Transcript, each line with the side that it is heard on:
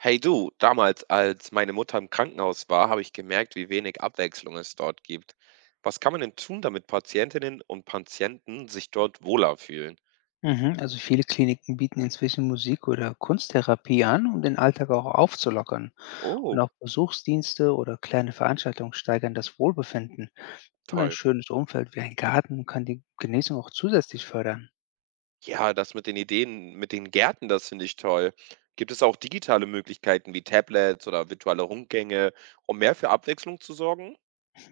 right: Hey du, damals, als meine Mutter im Krankenhaus war, habe ich gemerkt, wie wenig Abwechslung es dort gibt. Was kann man denn tun, damit Patientinnen und Patienten sich dort wohler fühlen?
left: Mhm, also viele Kliniken bieten inzwischen Musik- oder Kunsttherapie an, um den Alltag auch aufzulockern. Und
right: Oh,
left: auch Besuchsdienste oder kleine Veranstaltungen steigern das Wohlbefinden. Und ein
right: toll.
left: schönes Umfeld wie ein Garten kann die Genesung auch zusätzlich fördern.
right: Ja, das mit den Ideen, mit den Gärten, das finde ich toll. Gibt es auch digitale Möglichkeiten wie Tablets oder virtuelle Rundgänge, um mehr für Abwechslung zu sorgen?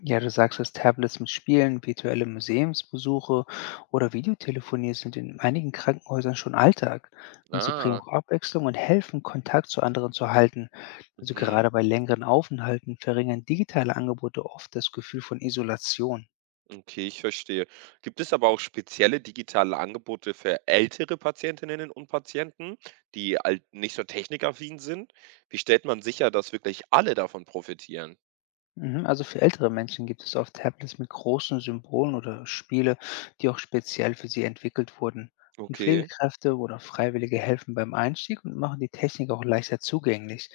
left: Ja, du sagst, dass Tablets mit Spielen, virtuelle Museumsbesuche oder Videotelefonie sind in einigen Krankenhäusern schon Alltag. Und sie bringen
right: Ah.
left: auch Abwechslung und helfen, Kontakt zu anderen zu halten. Also
right: Mhm.
left: gerade bei längeren Aufenthalten verringern digitale Angebote oft das Gefühl von Isolation.
right: Okay, ich verstehe. Gibt es aber auch spezielle digitale Angebote für ältere Patientinnen und Patienten, die halt nicht so technikaffin sind? Wie stellt man sicher, dass wirklich alle davon profitieren?
left: Mhm, also für ältere Menschen gibt es oft Tablets mit großen Symbolen oder Spiele, die auch speziell für sie entwickelt wurden. Und
right: Okay.
left: Pflegekräfte oder Freiwillige helfen beim Einstieg und machen die Technik auch leichter zugänglich.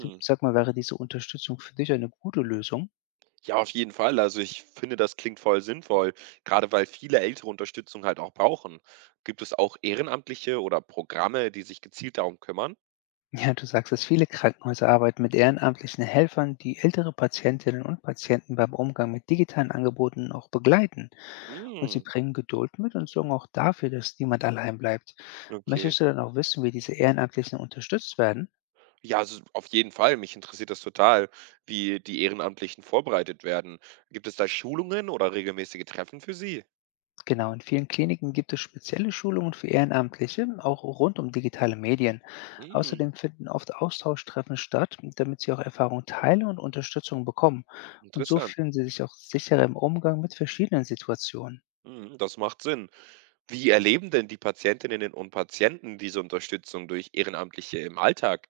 left: Du, sag mal, wäre diese Unterstützung für dich eine gute Lösung?
right: Ja, auf jeden Fall. Also ich finde, das klingt voll sinnvoll, gerade weil viele ältere Unterstützung halt auch brauchen. Gibt es auch Ehrenamtliche oder Programme, die sich gezielt darum kümmern?
left: Ja, du sagst, dass viele Krankenhäuser arbeiten mit ehrenamtlichen Helfern, die ältere Patientinnen und Patienten beim Umgang mit digitalen Angeboten auch begleiten. Und sie
right: Mm.
left: bringen Geduld mit und sorgen auch dafür, dass niemand allein bleibt.
right: Okay.
left: Möchtest du dann auch wissen, wie diese Ehrenamtlichen unterstützt werden?
right: Ja, also auf jeden Fall. Mich interessiert das total, wie die Ehrenamtlichen vorbereitet werden. Gibt es da Schulungen oder regelmäßige Treffen für Sie?
left: Genau, in vielen Kliniken gibt es spezielle Schulungen für Ehrenamtliche, auch rund um digitale Medien.
right: Hm,
left: Außerdem finden oft Austauschtreffen statt, damit sie auch Erfahrungen teilen und Unterstützung bekommen. Und so
right: interessant.
left: fühlen sie sich auch sicherer im Umgang mit verschiedenen Situationen.
right: Hm, das macht Sinn. Wie erleben denn die Patientinnen und Patienten diese Unterstützung durch Ehrenamtliche im Alltag?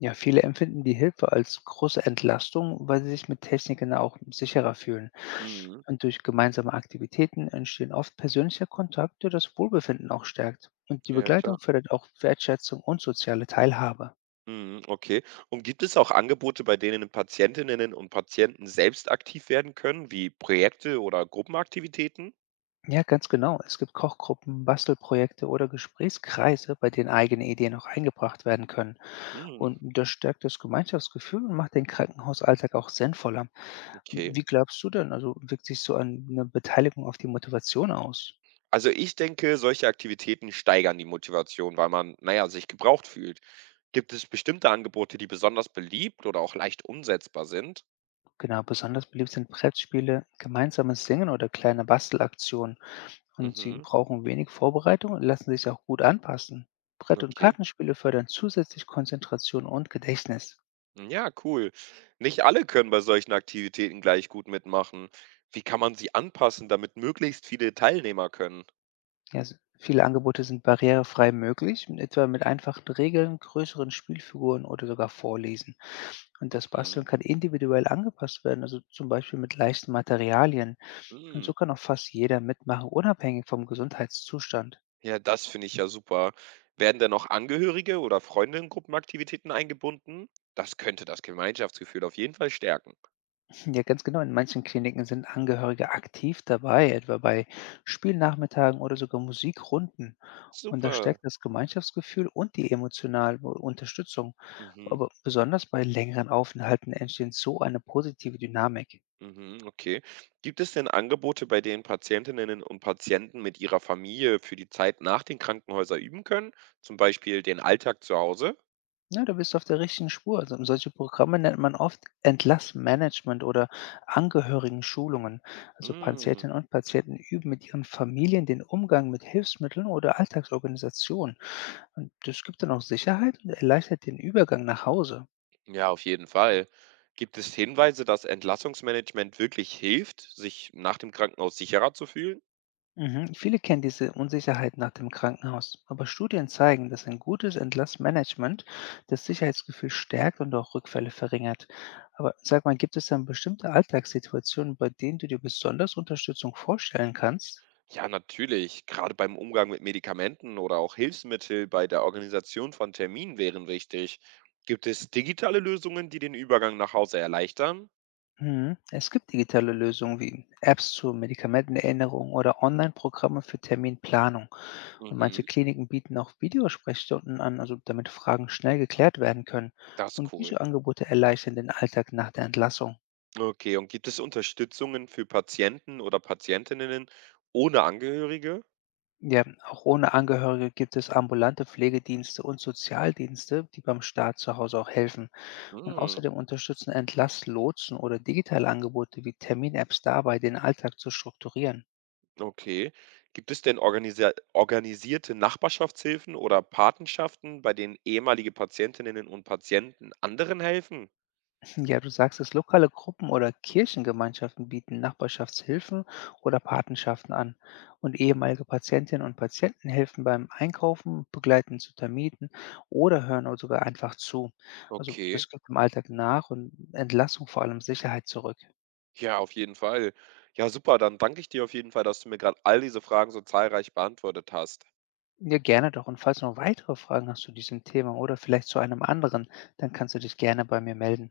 left: Ja, viele empfinden die Hilfe als große Entlastung, weil sie sich mit Techniken auch sicherer fühlen.
right: Mhm.
left: Und durch gemeinsame Aktivitäten entstehen oft persönliche Kontakte, der das Wohlbefinden auch stärkt. Und die
right: Ja, klar.
left: Begleitung fördert auch Wertschätzung und soziale Teilhabe.
right: Mhm, okay. Und gibt es auch Angebote, bei denen Patientinnen und Patienten selbst aktiv werden können, wie Projekte oder Gruppenaktivitäten?
left: Ja, ganz genau. Es gibt Kochgruppen, Bastelprojekte oder Gesprächskreise, bei denen eigene Ideen auch eingebracht werden können.
right: Mhm,
left: Und das stärkt das Gemeinschaftsgefühl und macht den Krankenhausalltag auch sinnvoller.
right: okay.
left: Wie glaubst du denn? Also wirkt sich so eine Beteiligung auf die Motivation aus?
right: Also, ich denke, solche Aktivitäten steigern die Motivation, weil man, naja, sich gebraucht fühlt. Gibt es bestimmte Angebote, die besonders beliebt oder auch leicht umsetzbar sind?
left: Genau, besonders beliebt sind Brettspiele, gemeinsames Singen oder kleine Bastelaktionen. Und sie
right: Mhm,
left: brauchen wenig Vorbereitung und lassen sich auch gut anpassen. Brett- und
right: okay.
left: Kartenspiele fördern zusätzlich Konzentration und Gedächtnis.
right: Ja, cool. Nicht alle können bei solchen Aktivitäten gleich gut mitmachen. Wie kann man sie anpassen, damit möglichst viele Teilnehmer können?
left: Ja, viele Angebote sind barrierefrei möglich, etwa mit einfachen Regeln, größeren Spielfiguren oder sogar Vorlesen. Und das Basteln
right: Mhm.
left: kann individuell angepasst werden, also zum Beispiel mit leichten Materialien. Und
right: Mm.
left: so kann auch fast jeder mitmachen, unabhängig vom Gesundheitszustand.
right: Ja, das finde ich ja super. Werden denn noch Angehörige oder Freunde in Gruppenaktivitäten eingebunden? Das könnte das Gemeinschaftsgefühl auf jeden Fall stärken.
left: Ja, ganz genau. In manchen Kliniken sind Angehörige aktiv dabei, etwa bei Spielnachmittagen oder sogar Musikrunden. Und das
right: Super.
left: stärkt das Gemeinschaftsgefühl und die emotionale Unterstützung.
right: Mhm.
left: Aber besonders bei längeren Aufenthalten entsteht so eine positive Dynamik.
right: Mhm, okay. Gibt es denn Angebote, bei denen Patientinnen und Patienten mit ihrer Familie für die Zeit nach den Krankenhäusern üben können? Zum Beispiel den Alltag zu Hause?
left: Ja, da bist du auf der richtigen Spur. Also, solche Programme nennt man oft Entlassmanagement oder Angehörigenschulungen. Also
right: Mm,
left: Patientinnen und Patienten üben mit ihren Familien den Umgang mit Hilfsmitteln oder Alltagsorganisationen. Und das gibt dann auch Sicherheit und erleichtert den Übergang nach Hause.
right: ja, auf jeden Fall. Gibt es Hinweise, dass Entlassungsmanagement wirklich hilft, sich nach dem Krankenhaus sicherer zu fühlen?
left: Mhm. Viele kennen diese Unsicherheit nach dem Krankenhaus, aber Studien zeigen, dass ein gutes Entlassmanagement das Sicherheitsgefühl stärkt und auch Rückfälle verringert. Aber sag mal, gibt es dann bestimmte Alltagssituationen, bei denen du dir besonders Unterstützung vorstellen kannst?
right: Ja, natürlich. Gerade beim Umgang mit Medikamenten oder auch Hilfsmittel bei der Organisation von Terminen wären wichtig. Gibt es digitale Lösungen, die den Übergang nach Hause erleichtern?
left: Mhm. Es gibt digitale Lösungen wie Apps zur Medikamentenerinnerung oder Online-Programme für Terminplanung. Und manche
right: Mhm,
left: Kliniken bieten auch Videosprechstunden an, also damit Fragen schnell geklärt werden können.
right: das ist
left: Und
right: cool.
left: diese Angebote erleichtern den Alltag nach der Entlassung.
right: Okay, und gibt es Unterstützungen für Patienten oder Patientinnen ohne Angehörige?
left: Ja, auch ohne Angehörige gibt es ambulante Pflegedienste und Sozialdienste, die beim Staat zu Hause auch helfen. Und
right: Hm,
left: außerdem unterstützen Entlasslotsen oder digitale Angebote wie Termin-Apps dabei, den Alltag zu strukturieren.
right: okay. Gibt es denn organisierte Nachbarschaftshilfen oder Patenschaften, bei denen ehemalige Patientinnen und Patienten anderen helfen?
left: Ja, du sagst es, lokale Gruppen oder Kirchengemeinschaften bieten Nachbarschaftshilfen oder Patenschaften an. Und ehemalige Patientinnen und Patienten helfen beim Einkaufen, begleiten zu Termiten oder hören auch sogar einfach zu. Also
right: Okay.
left: das gibt im Alltag nach und Entlassung vor allem Sicherheit zurück.
right: Ja, auf jeden Fall. Ja, super. Dann danke ich dir auf jeden Fall, dass du mir gerade all diese Fragen so zahlreich beantwortet hast.
left: Ja, gerne doch. Und falls du noch weitere Fragen hast zu diesem Thema oder vielleicht zu einem anderen, dann kannst du dich gerne bei mir melden.